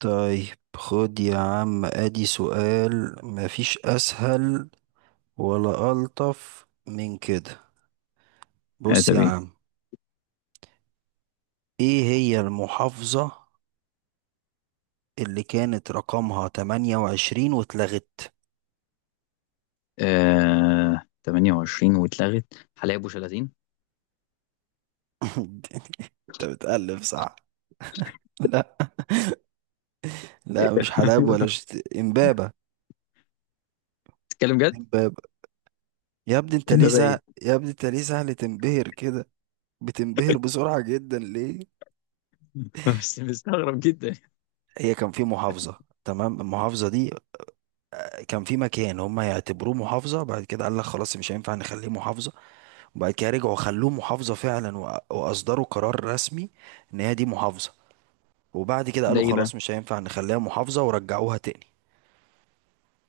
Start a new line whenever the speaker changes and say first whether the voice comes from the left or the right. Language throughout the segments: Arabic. right: طيب، خد يا عم، ادي سؤال مفيش اسهل ولا الطف من كده. بص يا
left: ادبي.
right: عم، ايه هي المحافظة اللي كانت رقمها 28 واتلغت؟
left: آه، 28 واتلغت حلايب ابو شلاتين.
right: انت بتألف صح. لا، لا مش حلب ولا امبابة.
left: تتكلم جد؟
right: امبابة.
left: امبابة ايه؟
right: يا ابني انت ليه سهل تنبهر كده؟ بتنبهر بسرعة جدا ليه؟
left: بس مستغرب جدا.
right: هي كان في محافظة، تمام؟ المحافظة دي كان في مكان هم يعتبروه محافظة، بعد كده قال لك خلاص مش هينفع نخليه محافظة، وبعد كده رجعوا خلوه محافظة فعلا، وأ- وأصدروا قرار رسمي إن هي دي محافظة، وبعد كده
left: ده
right: قالوا
left: ايه بقى؟
right: خلاص مش هينفع نخليها محافظة ورجعوها تاني.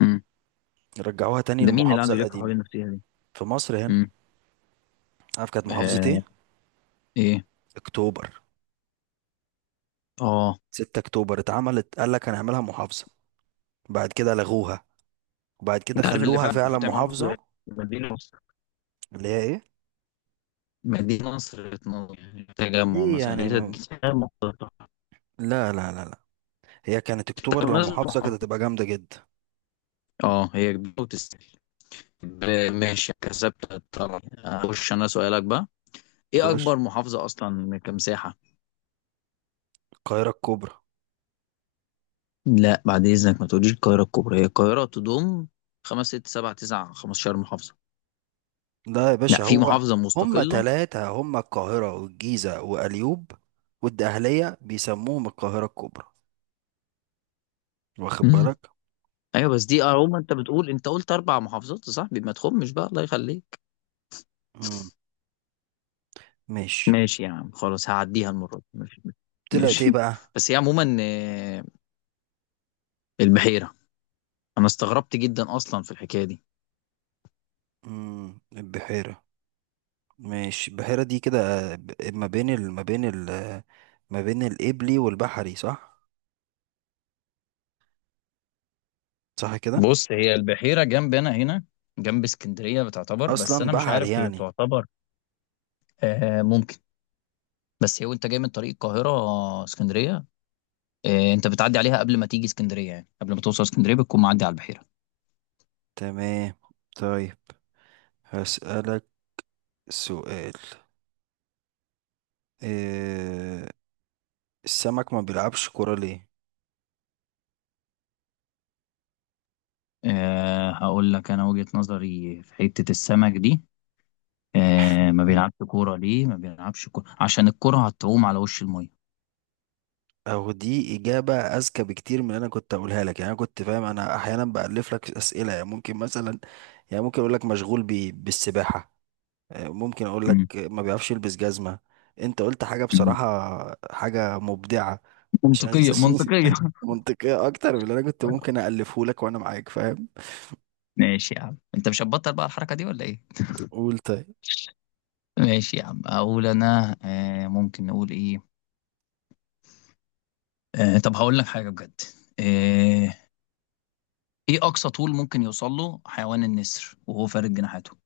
left: مم.
right: رجعوها تاني
left: ده مين اللي
right: للمحافظة
left: قعدوا يلفوا حوالين
right: القديمة.
left: النفسيه دي؟
right: في مصر هنا.
left: مم.
right: عارف كانت محافظة ايه؟
left: آه. ايه؟
right: أكتوبر.
left: اه.
right: 6 أكتوبر اتعملت، قال لك هنعملها محافظة، بعد كده لغوها، وبعد كده
left: انت عارف اللي
right: خلوها
left: فعلا
right: فعلا
left: المفروض تعمل محافظ ده،
right: محافظة.
left: مدينه نصر.
right: اللي هي ايه؟
left: مدينه نصر تنور، يعني تجمع
right: ليه
left: مثلا،
right: يعني
left: دي تجمع مختلطة.
right: لا لا لا لا، هي كانت أكتوبر
left: طب
right: لو
left: نازل
right: محافظة كانت
left: محافظ.
right: هتبقى جامدة جدا.
left: اه هي كبيره وتستاهل. ماشي كسبت الطلب، اخش انا سؤالك بقى. ايه
right: خش.
left: اكبر محافظه اصلا كمساحه؟
right: القاهرة الكبرى.
left: لا بعد إذنك ما تقوليش القاهرة الكبرى، هي القاهرة تضم خمس ست سبع تسع 15 محافظة.
right: ده يا
left: لا،
right: باشا
left: في
right: هو،
left: محافظة
right: هما
left: مستقلة.
right: تلاتة: هما القاهرة والجيزة وأليوب والدقهلية، بيسموهم القاهرة الكبرى. واخد
left: امم.
right: بالك؟
left: ايوه بس دي اهو، ما انت بتقول، انت قلت اربع محافظات يا صاحبي، ما تخمش بقى الله يخليك.
right: مم. ماشي.
left: ماشي يا عم خلاص، هعديها المرة دي، ماشي.
right: طلعت ايه
left: ماشي.
right: بقى؟
left: بس هي عموما البحيرة. انا استغربت جدا اصلا في الحكاية دي.
right: مم. البحيرة. ماشي، البحيرة دي كده ما بين ال... ما بين ال... ما بين الإبلي والبحري صح؟ صح كده؟
left: بص، هي البحيرة جنب انا هنا، جنب اسكندرية بتعتبر، بس
right: أصلا
left: انا مش
right: بحري
left: عارف هي
right: يعني.
left: تعتبر. آه ممكن. بس هي وانت جاي من طريق القاهرة اسكندرية، إيه، انت بتعدي عليها قبل ما تيجي اسكندريه، يعني قبل ما توصل اسكندريه بتكون معدي على البحيره.
right: تمام. طيب، هسألك سؤال. إيه... السمك ما بيلعبش كرة ليه؟
left: أه هقول لك انا وجهه نظري في حته السمك دي. أه، ما بيلعبش كوره ليه؟ ما بيلعبش كوره عشان الكوره هتعوم على وش الميه.
right: او دي اجابه اذكى بكتير من اللي انا كنت اقولها لك. يعني انا كنت فاهم، انا احيانا بالف لك اسئله، يعني ممكن مثلا، يعني ممكن اقول لك مشغول بالسباحه، ممكن اقول
left: مم.
right: لك ما بيعرفش يلبس جزمه. انت قلت حاجه
left: مم.
right: بصراحه، حاجه مبدعه، عشان
left: منطقيه منطقيه.
right: منطقيه اكتر من اللي انا كنت ممكن الفه لك، وانا معاك فاهم.
left: ماشي يا عم، انت مش هتبطل بقى الحركه دي ولا ايه؟
right: قول. طيب،
left: ماشي يا عم، اقول انا أه ممكن نقول ايه. أه طب هقول لك حاجه بجد. أه. ايه اقصى طول ممكن يوصل له حيوان النسر وهو فارد جناحاته؟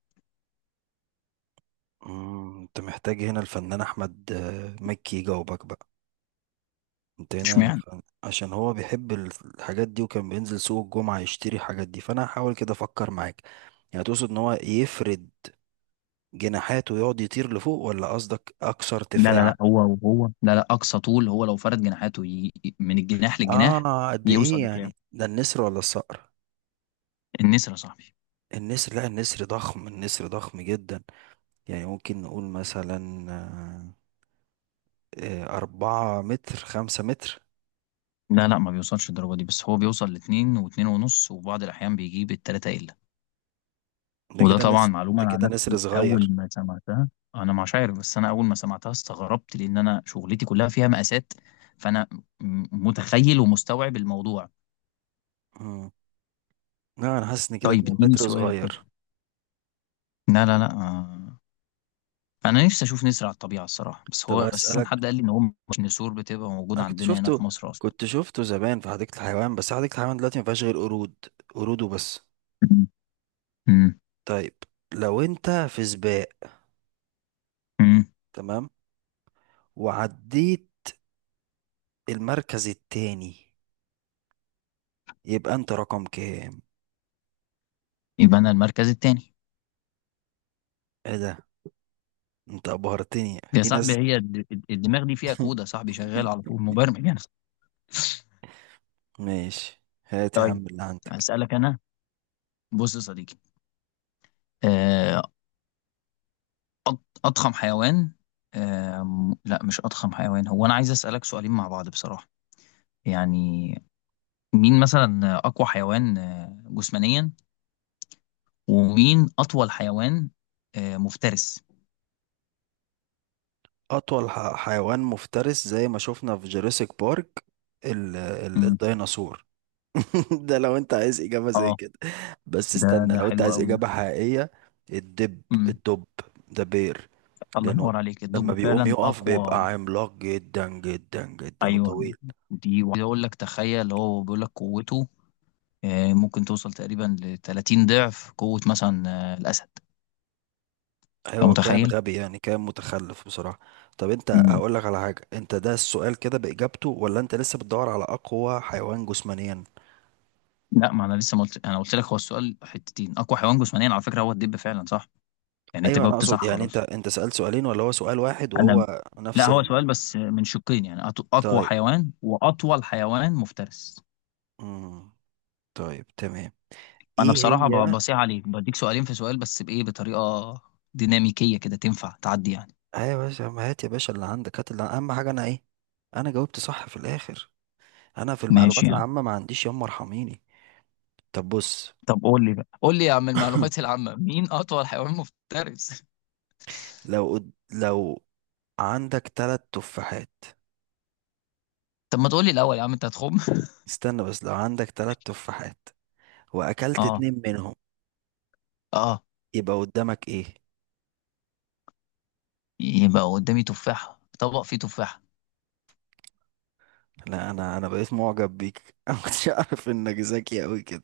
right: انت محتاج هنا الفنان احمد مكي يجاوبك بقى. انت هنا
left: اشمعنى؟
right: عشان هو بيحب الحاجات دي، وكان بينزل سوق الجمعة يشتري الحاجات دي، فانا هحاول كده افكر معاك. يعني تقصد ان هو يفرد جناحاته ويقعد يطير لفوق، ولا قصدك اكثر
left: لا لا
right: ارتفاع؟
left: لا، هو لا لا، اقصى طول هو لو فرد جناحاته من الجناح للجناح،
right: اه قد ايه
left: يوصل لكام؟
right: يعني؟ ده النسر ولا الصقر؟
left: النسر يا صاحبي.
right: النسر؟ لا النسر ضخم، النسر ضخم جدا. يعني ممكن نقول مثلا، آه، 4 متر، 5 متر.
left: لا لا، ما بيوصلش الدرجه دي، بس هو بيوصل لاتنين واتنين ونص، وبعض الاحيان بيجيب التلاته الا.
right: ده
left: وده
right: كده
left: طبعا
right: نسر.
left: معلومه،
right: ده
left: انا عن
right: كده نسر
left: نفسي اول
right: صغير.
left: ما سمعتها انا مش عارف، بس انا اول ما سمعتها استغربت لان انا شغلتي كلها فيها مقاسات، فانا متخيل ومستوعب الموضوع.
right: مم. لا أنا حاسس إن كده
left: طيب
right: اتنين
left: اديني
right: متر
left: سؤال
right: صغير.
left: كده. لا لا لا. انا نفسي اشوف نسر على الطبيعه الصراحه، بس
right: طب
left: هو اساسا
right: هسألك.
left: حد قال لي ان هو مش نسور بتبقى موجوده
right: انا
left: عندنا هنا في مصر اصلا.
right: كنت شفته زمان في حديقة الحيوان، بس حديقة الحيوان دلوقتي ما فيهاش غير قرود. قرود وبس.
left: امم.
right: طيب، لو انت في سباق،
left: امم.
right: تمام، وعديت المركز التاني، يبقى انت رقم كام؟
left: يبقى انا المركز التاني.
right: ايه ده! انت ابهرتني
left: يا
right: في
left: صاحبي،
right: ناس.
left: هي الدماغ دي فيها كود يا صاحبي، شغال على طول مبرمج يعني.
right: ماشي، هات يا
left: طيب.
right: عم اللي عندك.
left: اسالك انا. بص يا صديقي، آه، أض- اضخم حيوان، لا مش اضخم حيوان، هو انا عايز اسالك سؤالين مع بعض بصراحه، يعني مين مثلا اقوى حيوان جسمانيا، ومين اطول حيوان مفترس.
right: اطول حيوان مفترس زي ما شفنا في جوراسيك بارك، الديناصور. ده لو انت عايز اجابه زي
left: اه
right: كده. بس
left: ده
right: استنى،
left: ده
right: لو انت
left: حلو
right: عايز
left: قوي ده.
right: اجابه حقيقيه: الدب.
left: امم.
right: الدب، ده بير.
left: الله
right: لانه
left: ينور عليك،
right: لما
left: الدب
right: بيقوم
left: فعلا
right: يقف
left: اقوى.
right: بيبقى عملاق جدا جدا جدا
left: ايوه.
right: وطويل.
left: دي وعايز اقول لك تخيل، هو بيقول لك قوته ممكن توصل تقريبا ل 30 ضعف قوة مثلا الاسد. انت
right: ايوه، كان
left: متخيل؟
right: غبي يعني، كان متخلف بصراحه. طب انت
left: امم.
right: هقول لك على حاجه، انت ده السؤال كده باجابته ولا انت لسه بتدور على اقوى حيوان جسمانيا؟
left: لا، ما انا لسه ما قلت، انا قلت لك هو السؤال حتتين، اقوى حيوان جسمانيا على فكرة هو الدب فعلا صح، يعني انت
right: ايوه انا
left: جاوبت
right: اقصد،
left: صح
right: يعني انت
left: خلاص.
right: انت سالت سؤالين ولا هو سؤال واحد
left: انا
right: وهو
left: لا،
right: نفس
left: هو سؤال بس من شقين، يعني اقوى
right: طيب.
left: حيوان واطول حيوان مفترس.
right: امم طيب، تمام.
left: انا
right: ايه
left: بصراحه
right: هي؟
left: بصيح عليك بديك سؤالين في سؤال، بس بايه؟ بطريقه ديناميكيه كده تنفع تعدي يعني.
right: ايوه يا باشا، ما هات يا باشا اللي عندك. هات، اللي اهم حاجه انا ايه؟ انا جاوبت صح في الاخر. انا في
left: ماشي
right: المعلومات
left: يعني.
right: العامه ما عنديش، يما ارحميني. طب بص.
left: طب قول لي بقى، قول لي يا عم المعلومات العامه، مين اطول حيوان مفترس؟
right: لو عندك تلات تفاحات،
left: طب ما تقول لي الاول يا عم، انت هتخم.
right: استنى، بس لو عندك تلات تفاحات واكلت
left: اه.
right: اتنين منهم،
left: اه.
right: يبقى قدامك ايه؟
left: يبقى قدامي تفاحه، طبق فيه تفاحه.
right: لا انا بقيت معجب بيك. انا ما كنتش اعرف انك ذكي قوي كده.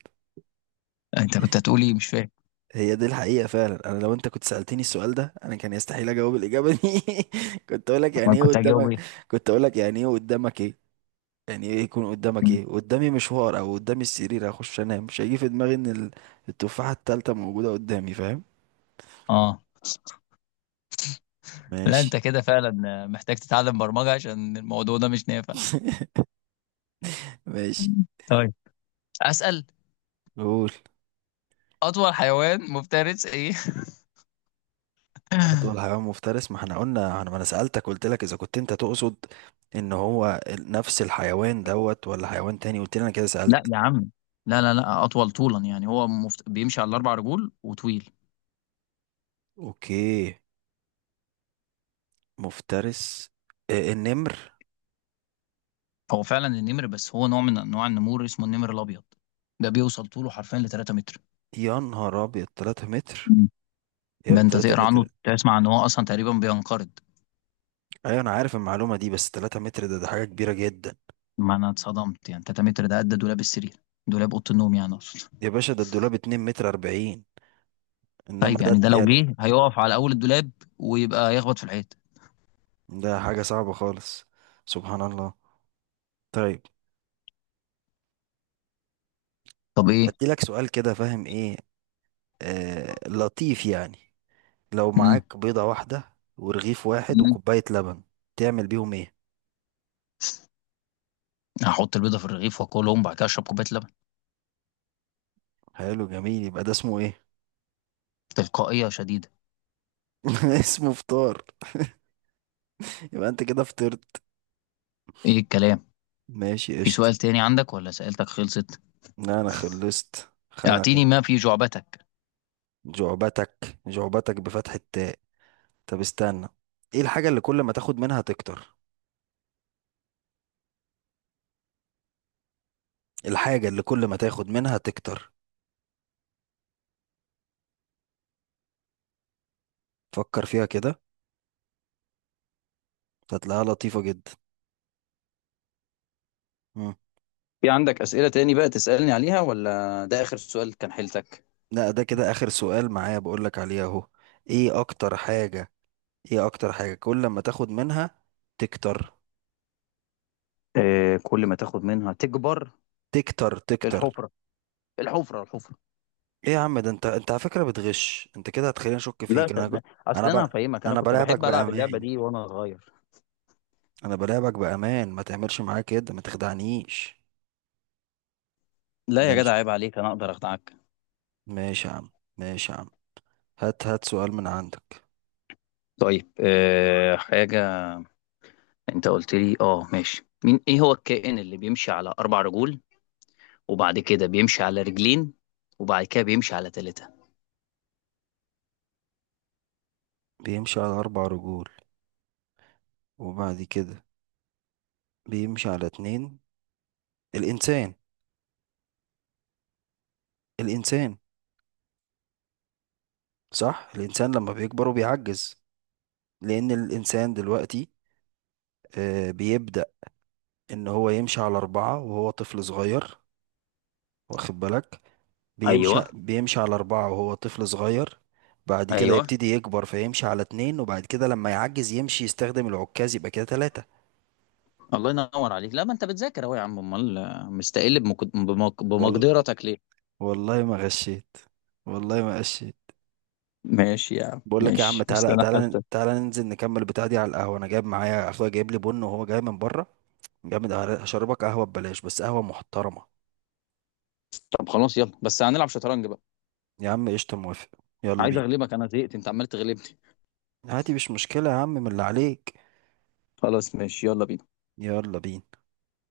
left: انت كنت هتقول ايه مش فاهم.
right: هي دي الحقيقه فعلا، انا لو انت كنت سالتني السؤال ده، انا كان يستحيل اجاوب الاجابه دي. كنت اقول لك يعني
left: انا
right: ايه
left: كنت هجاوب
right: قدامك
left: ايه؟
right: كنت اقول لك يعني ايه قدامك ايه. يعني ايه يكون قدامك؟
left: م.
right: ايه قدامي، مشوار؟ او قدامي السرير هخش انام؟ مش هيجي في دماغي ان التفاحة التالتة موجودة قدامي، فاهم؟
left: اه. لا انت
right: ماشي.
left: كده فعلا محتاج تتعلم برمجه، عشان الموضوع ده مش نافع.
right: ماشي.
left: م. طيب. اسال.
right: قول.
left: اطول حيوان مفترس ايه؟
right: اطول حيوان مفترس، ما احنا قلنا، انا ما انا سألتك، قلت لك اذا كنت انت تقصد ان هو نفس الحيوان دوت ولا حيوان تاني، قلت لي انا كده سألت.
left: لا يا عم. لا لا لا، اطول طولا، يعني هو بيمشي على الاربع رجول وطويل.
right: اوكي، مفترس، النمر.
left: هو فعلا النمر، بس هو نوع من انواع النمور اسمه النمر الابيض. ده بيوصل طوله حرفيا ل 3 متر.
right: يا نهار ابيض، 3 متر!
left: مم.
right: يا
left: ده انت
right: 3
left: تقرا عنه
right: متر!
left: تسمع ان هو اصلا تقريبا بينقرض.
right: ايوه انا عارف المعلومة دي، بس 3 متر ده حاجة كبيرة جدا.
left: ما انا اتصدمت، يعني 3 متر ده قد دولاب السرير، دولاب اوضه النوم يعني اقصد.
right: يا باشا، ده الدولاب 2 متر 40. انما
left: طيب
right: ده
left: يعني ده لو
right: يعني،
left: جه هيقف على اول الدولاب ويبقى يخبط في الحيط.
right: ده حاجة صعبة خالص. سبحان الله. طيب،
left: طب ايه؟
right: ادي لك سؤال كده فاهم ايه، لطيف يعني. لو
left: مم.
right: معاك بيضة واحدة ورغيف واحد
left: مم.
right: وكوباية لبن، تعمل بيهم ايه؟
left: هحط البيضه في الرغيف واكلهم، وبعد كده اشرب كوبايه لبن.
right: حلو، جميل، يبقى ده اسمه ايه؟
left: تلقائيه شديده.
right: اسمه فطار. يبقى انت كده فطرت.
left: ايه الكلام.
right: ماشي،
left: في سؤال
right: قشطة.
left: تاني عندك ولا سألتك خلصت؟
right: لا انا خلصت خلاص.
left: اعطيني ما في جعبتك.
right: جعبتك، جعبتك بفتح التاء. طب استنى. ايه الحاجة اللي كل ما تاخد منها تكتر؟ الحاجة اللي كل ما تاخد منها تكتر، فكر فيها كده، هتلاقيها لطيفة جدا. مم.
left: في عندك أسئلة تاني بقى تسألني عليها ولا ده آخر سؤال كان حيلتك؟
right: لا ده كده آخر سؤال معايا بقولك عليه أهو. إيه أكتر حاجة؟ كل ما تاخد منها تكتر،
left: آه كل ما تاخد منها تكبر.
right: تكتر، تكتر؟
left: الحفرة. الحفرة الحفرة.
right: إيه يا عم ده! أنت على فكرة بتغش. أنت كده هتخليني أشك
left: لا
right: فيك. أنا
left: صدقني.
right: أنا
left: أصل
right: ب...
left: أنا هفهمك، أنا
right: أنا
left: كنت
right: بلاعبك
left: بحب ألعب اللعبة
right: بأمان،
left: دي وأنا صغير.
right: أنا بلاعبك بأمان، ما تعملش معايا كده، ما تخدعنيش.
left: لا يا جدع،
right: ماشي.
left: عيب عليك، أنا أقدر أخدعك؟
right: ماشي يا عم، ماشي يا عم. هات، هات سؤال من عندك.
left: طيب آه حاجة. أنت قلت لي أه ماشي، مين إيه هو الكائن اللي بيمشي على أربع رجول، وبعد كده بيمشي على رجلين، وبعد كده بيمشي على ثلاثة؟
right: بيمشي على أربع رجول، وبعد كده بيمشي على اتنين. الإنسان. الإنسان. صح، الإنسان لما بيكبر وبيعجز. لأن الإنسان دلوقتي بيبدأ إن هو يمشي على أربعة وهو طفل صغير، واخد بالك؟
left: أيوه.
right: بيمشي على أربعة وهو طفل صغير، بعد كده
left: أيوه.
right: يبتدي يكبر فيمشي على اتنين، وبعد كده لما يعجز يمشي يستخدم العكاز يبقى كده تلاتة.
left: الله ينور عليك، لا ما انت بتذاكر اهو يا عم، امال مستقل
right: والله،
left: بمقدرتك ليه؟
right: والله ما غشيت، والله ما غشيت.
left: ماشي يا عم
right: بقول لك يا عم،
left: ماشي، بس
right: تعالى
left: انا
right: تعالى
left: حاسس.
right: تعالى، ننزل نكمل بتاع دي على القهوة. أنا جايب معايا، أخويا جايب لي بن وهو جاي من بره، جامد أوي. هشربك قهوة ببلاش، بس قهوة محترمة.
left: طب خلاص، يلا، بس هنلعب شطرنج بقى.
right: يا عم قشطة، موافق. يلا
left: عايز
right: بينا.
left: اغلبك انا، زهقت انت عمال تغلبني.
right: هاتي، مش مشكلة يا عم، من اللي عليك.
left: خلاص ماشي، يلا بينا.
right: يلا بينا.